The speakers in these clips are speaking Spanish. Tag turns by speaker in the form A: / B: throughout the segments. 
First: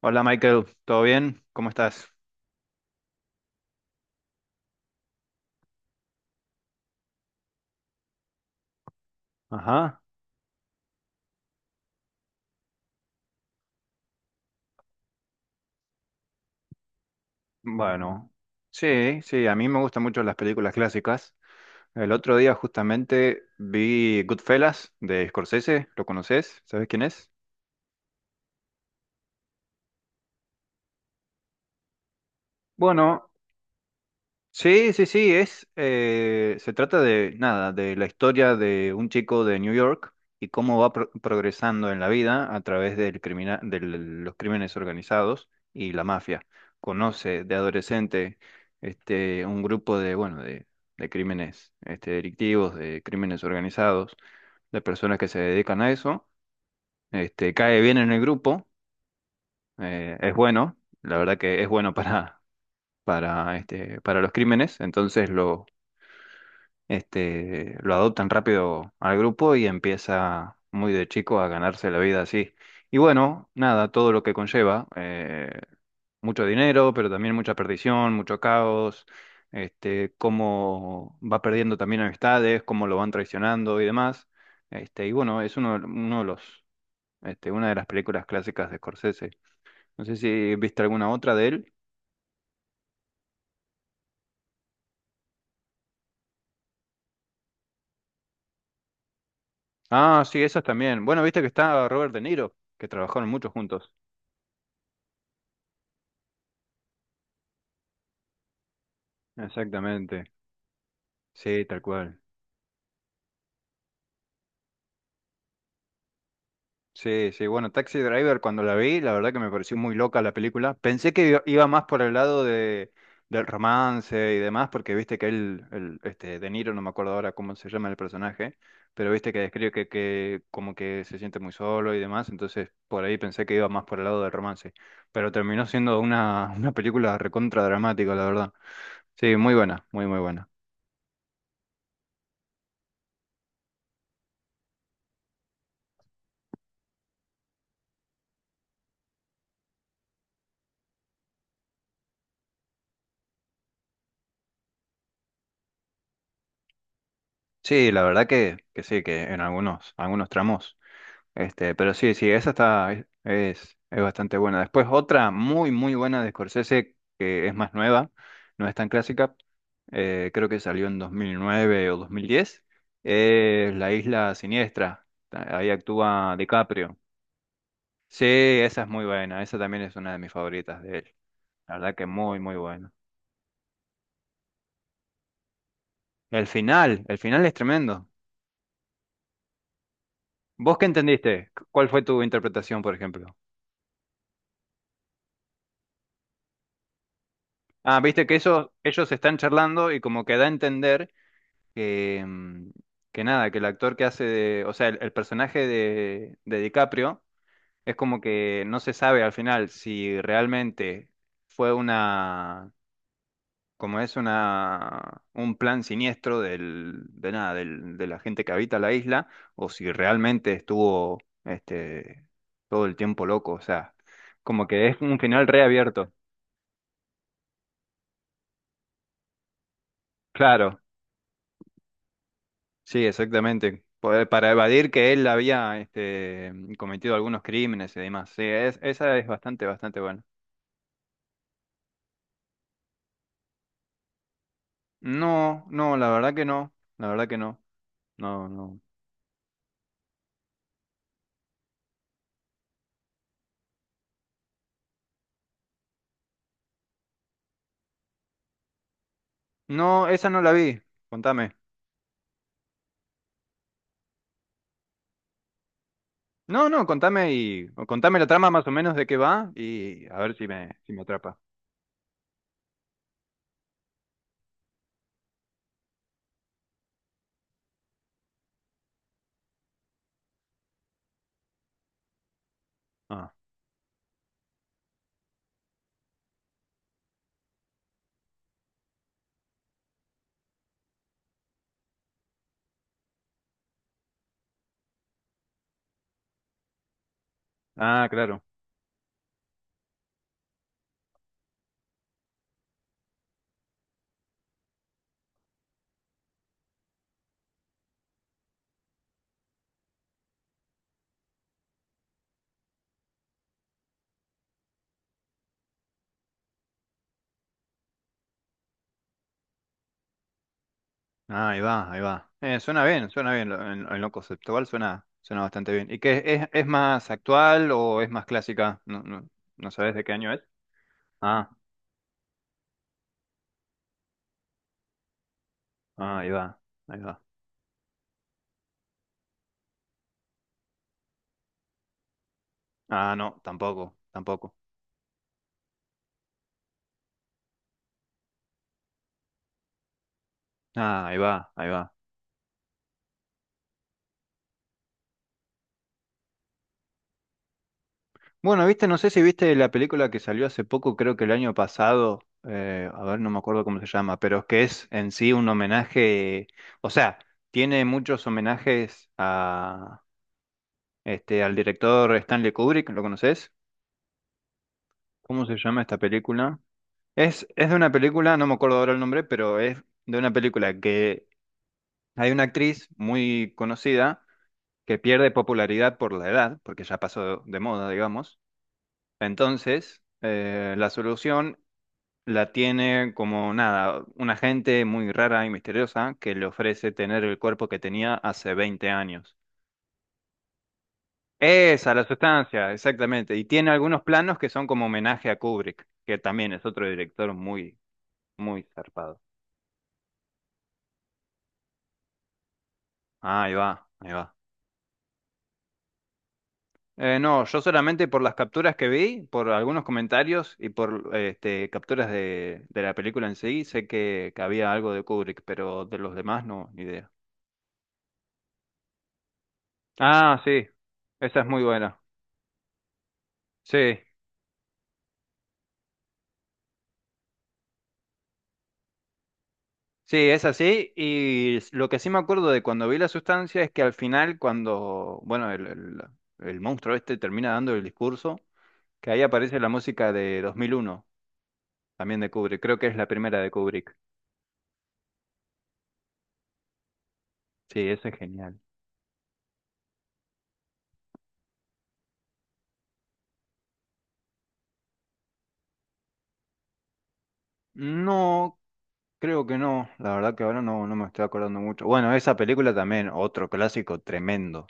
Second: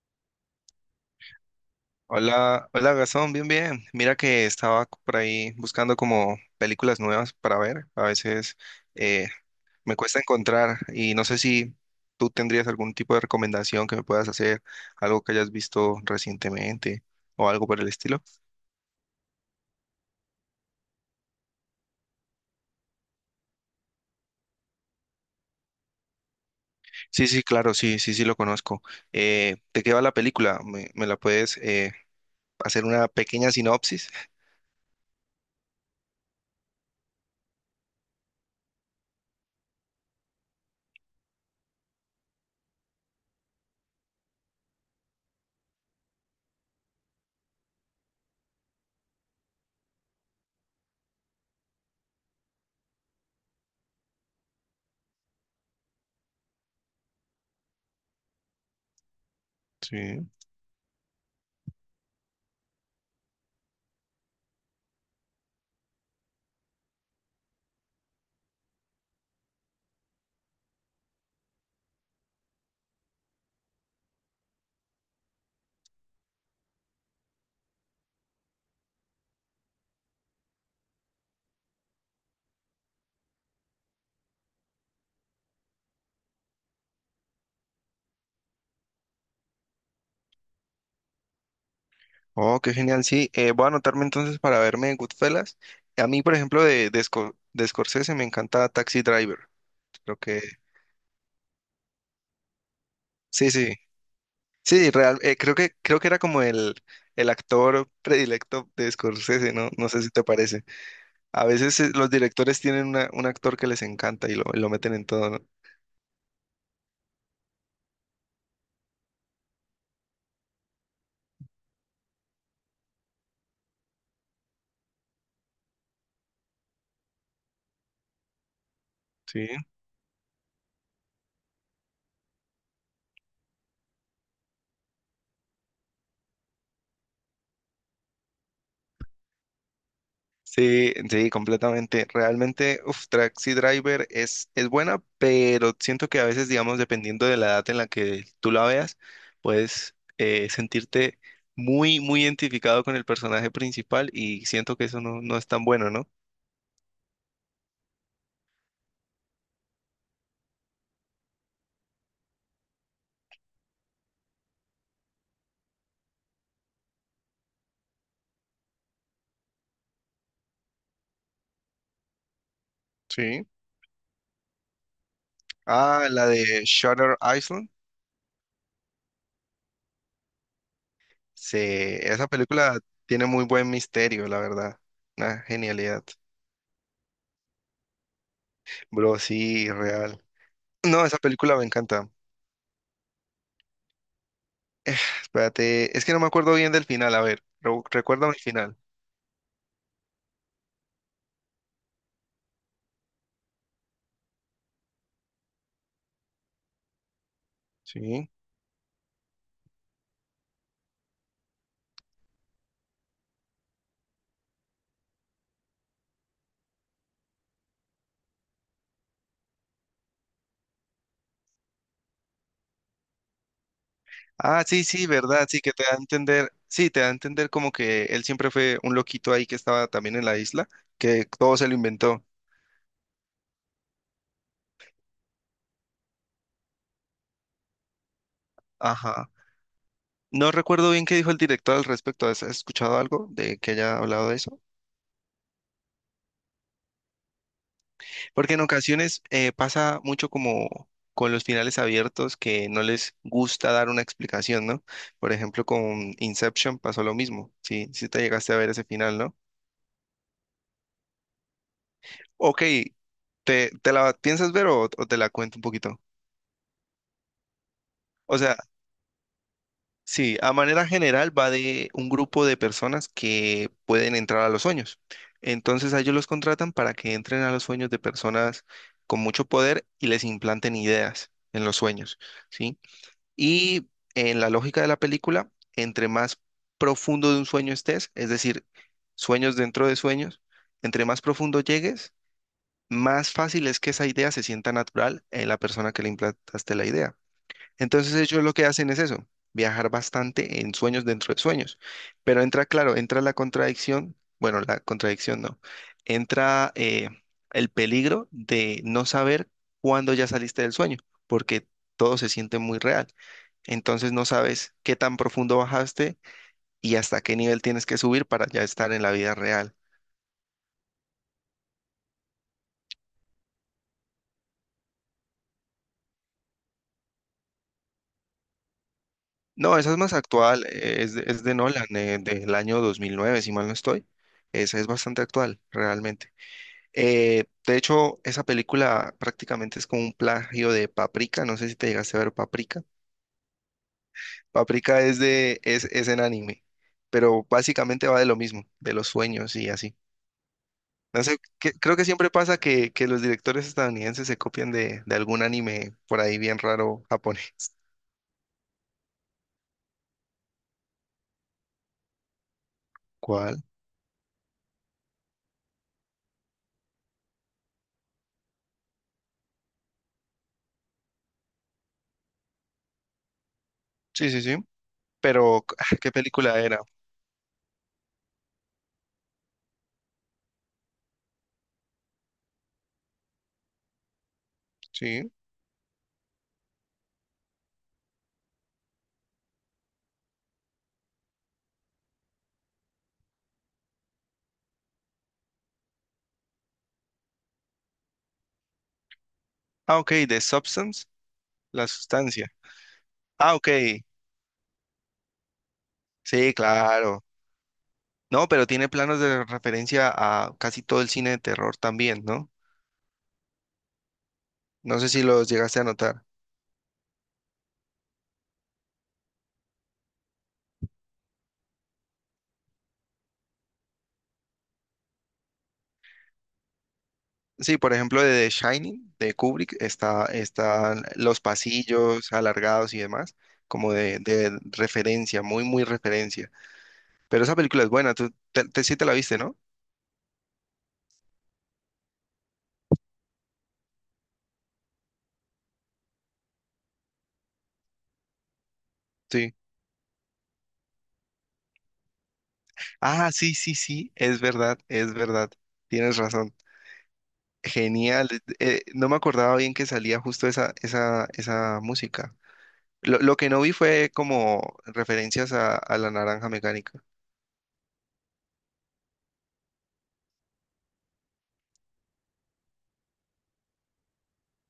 A: Hola, Michael, ¿todo bien? ¿Cómo estás?
B: Hola, hola Gastón, bien, bien. Mira que estaba por ahí buscando como películas nuevas para ver. A veces eh, me
A: Ajá.
B: cuesta encontrar y no sé si tú tendrías algún tipo de recomendación que me puedas hacer, algo que hayas visto recientemente o algo por el estilo.
A: Bueno, sí, sí, a mí me gustan mucho las películas clásicas. El otro día justamente vi Goodfellas de Scorsese, ¿lo conoces? ¿Sabes quién
B: Sí,
A: es?
B: sí, claro, sí, sí, sí lo conozco. ¿De qué va la película? ¿Me la puedes hacer una
A: Bueno,
B: pequeña sinopsis?
A: sí, sí, sí, es, se trata de nada, de la historia de un chico de New York y cómo va progresando en la vida a través del de los crímenes organizados y la mafia. Conoce de adolescente este, un grupo de, bueno, de crímenes este, delictivos, de crímenes organizados, de personas que se dedican a eso. Este, cae bien en el grupo,
B: Sí.
A: es bueno, la verdad que es bueno para, este, para los crímenes, entonces lo este, lo adoptan rápido al grupo y empieza muy de chico a ganarse la vida así. Y bueno, nada, todo lo que conlleva, mucho dinero, pero también mucha perdición, mucho caos, este, cómo va perdiendo también amistades, cómo lo van traicionando y demás. Este, y bueno, es uno, uno de los, este, una de las películas clásicas de Scorsese. No sé si viste alguna otra de él.
B: Oh, qué genial, sí. Voy a anotarme entonces para verme en Goodfellas. A mí, por ejemplo, de Scorsese me encanta Taxi Driver. Creo
A: Ah, sí,
B: que,
A: esas también. Bueno, viste que está Robert De Niro, que trabajaron mucho
B: sí, sí,
A: juntos.
B: sí, real. Creo que era como el actor predilecto de Scorsese, ¿no? No sé si te
A: Exactamente.
B: parece. A
A: Sí,
B: veces
A: tal
B: los
A: cual.
B: directores tienen un actor que les encanta y y lo meten en todo, ¿no?
A: Sí, sí. Bueno, Taxi Driver, cuando la vi, la verdad que me pareció muy loca la película. Pensé que iba más por el lado de, del romance y demás, porque viste que él, el, este, De Niro, no me acuerdo ahora cómo se llama el personaje, pero viste que
B: Sí.
A: describe que como que se siente muy solo y demás, entonces por ahí pensé que iba más por el lado del romance. Pero terminó siendo una, una película recontra dramática, la verdad. Sí, muy buena, muy, muy buena.
B: Sí, sí, completamente. Realmente, uf, Taxi Driver es buena, pero siento que a veces, digamos, dependiendo de la edad en la que tú la veas, puedes sentirte muy, muy identificado con el personaje principal y siento que eso no, no es tan bueno, ¿no?
A: Sí, la verdad que sí, que en algunos, algunos tramos. Este, pero sí, sí, esa está, es bastante buena. Después otra muy, muy buena de Scorsese, que es más nueva, no es tan clásica, creo que salió en 2009 o 2010,
B: Sí.
A: es La Isla Siniestra. Ahí
B: Ah, la
A: actúa
B: de
A: DiCaprio.
B: Shutter Island.
A: Sí, esa es muy buena, esa también es una de mis favoritas de él.
B: Sí,
A: La verdad que
B: esa
A: muy, muy
B: película
A: buena.
B: tiene muy buen misterio, la verdad. Una genialidad.
A: El final es tremendo.
B: Bro, sí, real.
A: ¿Vos qué
B: No, esa
A: entendiste?
B: película me
A: ¿Cuál fue
B: encanta.
A: tu interpretación, por ejemplo?
B: Espérate, es que no me acuerdo bien del final, a ver,
A: Ah, viste que
B: recuérdame el
A: eso,
B: final.
A: ellos están charlando y como que da a entender que, que nada, que el actor que hace de, o sea, el personaje de DiCaprio es como
B: Sí.
A: que no se sabe al final si realmente fue una, como es una, un plan siniestro del, de nada, del, de la gente que habita la isla, o si realmente estuvo, este, todo el tiempo loco, o sea,
B: Ah,
A: como
B: sí,
A: que es
B: sí,
A: un final
B: verdad, sí, que te da a
A: reabierto.
B: entender, sí, te da a entender como que él siempre fue un loquito ahí que estaba también en la isla,
A: Claro.
B: que todo se lo inventó.
A: Sí, exactamente. Para evadir que él había este, cometido algunos crímenes y demás. Sí, esa es
B: Ajá.
A: bastante, bastante buena.
B: No recuerdo bien qué dijo el director al respecto. ¿Has escuchado algo de que haya hablado de eso?
A: No, no, la verdad que no. La verdad que no. No,
B: Porque en
A: no.
B: ocasiones pasa mucho como con los finales abiertos que no les gusta dar una explicación, ¿no? Por ejemplo, con Inception pasó lo mismo. Sí, sí te llegaste a ver ese final, ¿no?
A: No, esa no la vi. Contame.
B: Ok, ¿te la piensas ver o te la cuento un poquito?
A: No, no, contame y o contame la
B: O
A: trama
B: sea,
A: más o menos de qué va y a ver
B: sí,
A: si
B: a
A: me,
B: manera
A: si me
B: general
A: atrapa.
B: va de un grupo de personas que pueden entrar a los sueños. Entonces a ellos los contratan para que entren a los sueños de personas con mucho poder y les implanten ideas en los sueños, ¿sí?
A: Ah,
B: Y en la lógica de la película, entre más profundo de un sueño estés, es decir, sueños dentro de sueños, entre más profundo llegues, más fácil es que esa idea se sienta natural en la persona que le implantaste la idea.
A: ah,
B: Entonces
A: claro.
B: ellos lo que hacen es eso, viajar bastante en sueños dentro de sueños. Pero entra, claro, entra la contradicción, bueno, la contradicción no, entra el peligro de no saber cuándo ya saliste del sueño, porque todo se siente muy real. Entonces no sabes qué tan profundo bajaste y hasta qué nivel tienes que subir para ya estar en la vida real.
A: Ah, ahí va, ahí va. Suena bien, suena bien. En lo conceptual suena, suena bastante bien. ¿Y qué es más actual o es más clásica? No, no, no
B: No, esa
A: sabes
B: es
A: de qué
B: más
A: año es.
B: actual, es de, es
A: Ah.
B: de Nolan, del año 2009, si mal no estoy. Esa es bastante actual,
A: Ah, ahí
B: realmente.
A: va, ahí va.
B: De hecho, esa película prácticamente es como un plagio de Paprika, no sé si te llegaste a ver Paprika.
A: Ah, no, tampoco, tampoco.
B: Paprika es en anime, pero básicamente va de lo mismo, de los sueños y así.
A: Ah, ahí
B: No sé,
A: va, ahí va.
B: creo que siempre pasa que, los directores estadounidenses se copian de algún anime por ahí bien raro japonés.
A: Bueno, viste, no sé si viste la película que salió hace poco, creo que el año pasado, a ver, no me
B: ¿Cuál?
A: acuerdo cómo se llama, pero es que es en sí un homenaje, o sea, tiene muchos homenajes a este al director Stanley Kubrick, ¿lo conoces?
B: Sí, sí, sí.
A: ¿Cómo se
B: Pero,
A: llama
B: ah,
A: esta
B: ¿qué
A: película?
B: película era?
A: Es de una película, no me acuerdo ahora el nombre, pero es de una película que hay una actriz muy conocida que
B: Sí.
A: pierde popularidad por la edad, porque ya pasó de moda, digamos. Entonces, la solución la tiene como nada, una gente muy rara y misteriosa que le ofrece tener el cuerpo que tenía hace 20 años.
B: Ah, ok, de Substance, la
A: Esa, la
B: sustancia.
A: sustancia, exactamente. Y
B: Ah, ok,
A: tiene algunos planos que son como homenaje a Kubrick, que también
B: sí,
A: es otro
B: claro.
A: director muy,
B: No,
A: muy
B: pero tiene planos
A: zarpado.
B: de referencia a casi todo el cine de terror también, ¿no?
A: Ahí va, ahí va.
B: No sé si los llegaste a notar.
A: No, yo solamente por las capturas que vi, por algunos comentarios y por este, capturas de la película en sí, sé que había algo de Kubrick, pero de los demás no, ni idea.
B: Sí, por ejemplo, de The Shining, de Kubrick, está,
A: Ah, sí,
B: están
A: esa
B: los
A: es muy buena.
B: pasillos alargados y demás, como
A: Sí,
B: de referencia, muy, muy referencia. Pero esa película es buena, tú sí te la viste, ¿no?
A: sí, es así. Y lo que sí me acuerdo de cuando vi la sustancia es que al final, cuando, bueno, el monstruo este termina dando el discurso, que ahí
B: Sí.
A: aparece la música de 2001, también de Kubrick. Creo que es la
B: Ah,
A: primera de
B: sí, sí,
A: Kubrick.
B: sí, es verdad, es verdad. Tienes razón.
A: Sí, esa es
B: Genial,
A: genial.
B: no me acordaba bien que salía justo esa música. Lo que no vi fue como referencias a La naranja mecánica.
A: No. Creo que no, la verdad que ahora no, no me estoy acordando mucho. Bueno, esa película también, otro clásico tremendo.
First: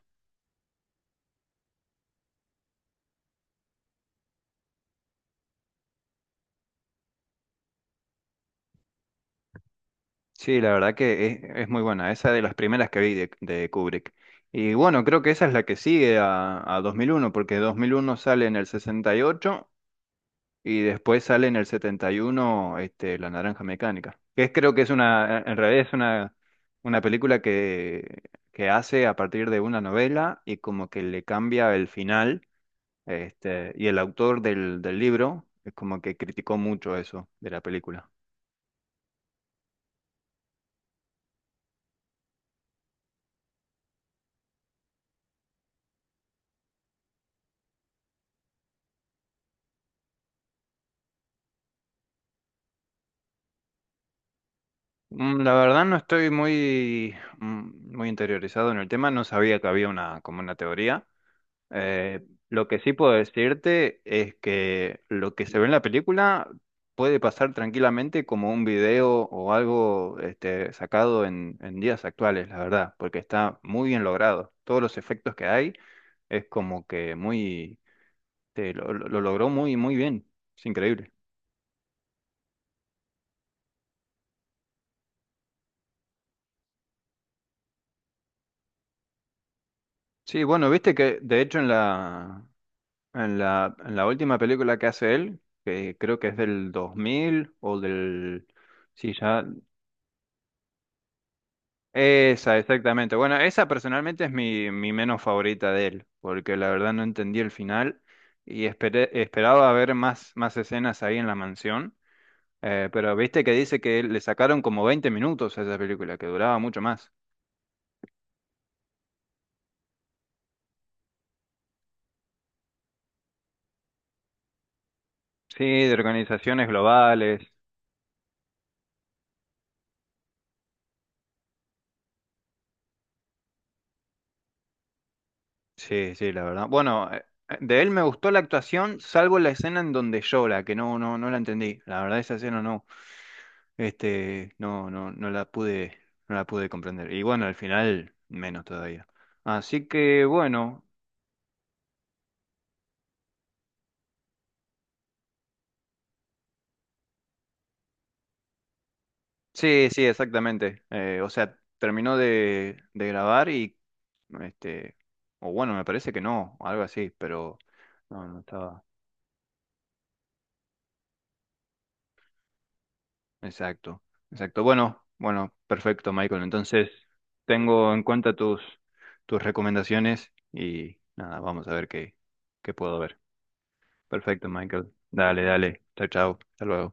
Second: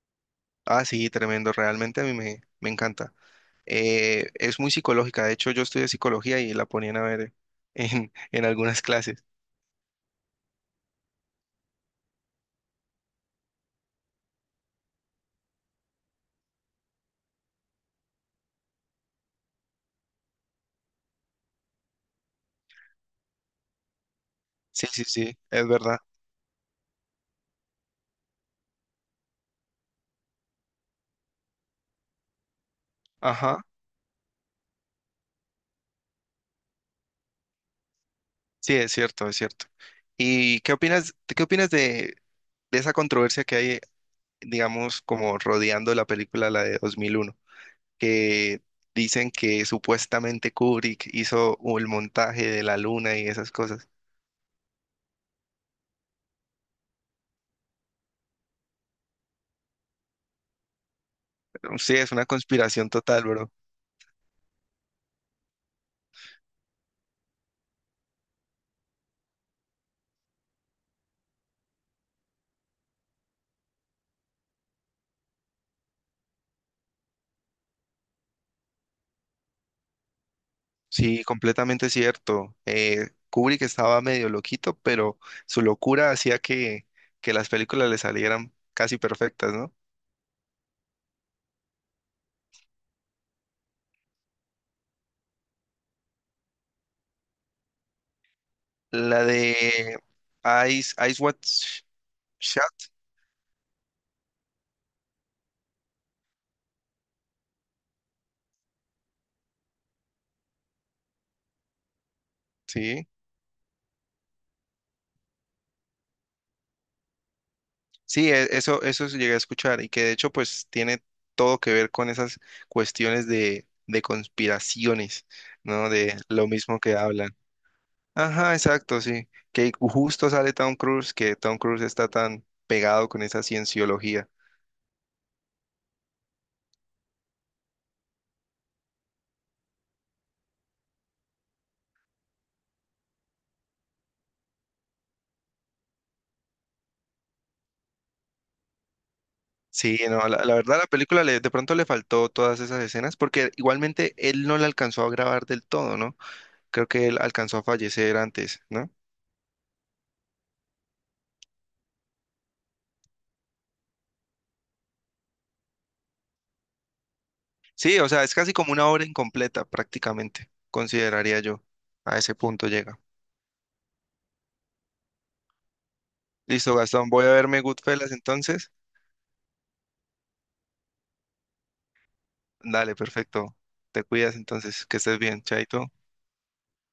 B: Ah, sí, tremendo, realmente a mí me encanta. Es muy psicológica, de hecho yo estudié psicología y la ponían a ver en, en algunas clases.
A: Sí, la verdad que es muy buena, esa de las primeras que vi de Kubrick. Y bueno, creo que esa es la que sigue a 2001, porque 2001 sale en el sesenta y ocho y después sale en el 71 este, La Naranja Mecánica. Que es, creo que
B: Sí,
A: es
B: sí, sí,
A: una, en
B: es
A: realidad es
B: verdad.
A: una película que hace a partir de una novela y como que le cambia el final.
B: Ajá,
A: Este, y el autor del, del libro es como que criticó mucho eso de la película.
B: sí, es cierto, es cierto. ¿Y qué opinas de esa controversia que hay, digamos, como rodeando la película, la de 2001? Que dicen que supuestamente Kubrick hizo el montaje de la luna y esas cosas.
A: La verdad no estoy muy, muy interiorizado en el tema, no sabía que había una, como una teoría.
B: Sí, es
A: Eh,
B: una
A: lo que
B: conspiración
A: sí puedo
B: total, bro.
A: decirte es que lo que se ve en la película puede pasar tranquilamente como un video o algo este, sacado en días actuales, la verdad, porque está muy bien logrado. Todos los efectos que hay es como que muy... Sí, lo, lo logró muy, muy bien. Es increíble.
B: Sí, completamente cierto. Kubrick estaba medio loquito, pero su locura hacía que las películas le salieran casi perfectas, ¿no?
A: Sí, bueno, viste que de hecho en la, en la, en la última película que hace él, que creo que es del 2000 o del... Sí,
B: La
A: ya...
B: de Eyes Wide
A: Esa,
B: Shut,
A: exactamente. Bueno, esa personalmente es mi, mi menos favorita de él, porque la verdad no entendí el final y esperaba ver más, más escenas ahí en la mansión,
B: sí.
A: pero viste que dice que le sacaron como 20 minutos a esa película, que duraba mucho más.
B: Sí, eso sí llegué a escuchar y que de hecho pues tiene todo que ver con esas cuestiones de conspiraciones,
A: Sí,
B: ¿no?
A: de
B: De lo
A: organizaciones
B: mismo que hablan.
A: globales.
B: Ajá, exacto, sí. Que justo sale Tom Cruise, que Tom Cruise está tan pegado con esa cienciología.
A: Sí, sí, la verdad. Bueno, de él me gustó la actuación, salvo la escena en donde llora, que no, no, no la entendí. La verdad, esa escena no, este, no, no, no la pude, no la pude comprender. Y bueno, al final, menos todavía. Así
B: Sí,
A: que
B: no, la verdad
A: bueno,
B: la película de pronto le faltó todas esas escenas porque igualmente él no la alcanzó a grabar del todo, ¿no? Creo que él alcanzó a fallecer antes, ¿no?
A: sí, sí, exactamente. O sea, terminó de grabar y, este, o bueno, me parece que no, algo así, pero
B: Sí, o sea,
A: no,
B: es
A: no
B: casi como
A: estaba.
B: una obra incompleta prácticamente, consideraría yo. A ese punto llega.
A: Exacto, exacto. Bueno, bueno, perfecto, Michael.
B: Listo,
A: Entonces,
B: Gastón, voy a verme
A: tengo en
B: Goodfellas
A: cuenta tus,
B: entonces.
A: tus recomendaciones y nada, vamos a ver qué, qué
B: Dale,
A: puedo ver.
B: perfecto. Te cuidas
A: Perfecto,
B: entonces,
A: Michael.
B: que estés bien,
A: Dale, dale.
B: chaito.
A: Chao, chao. Hasta luego.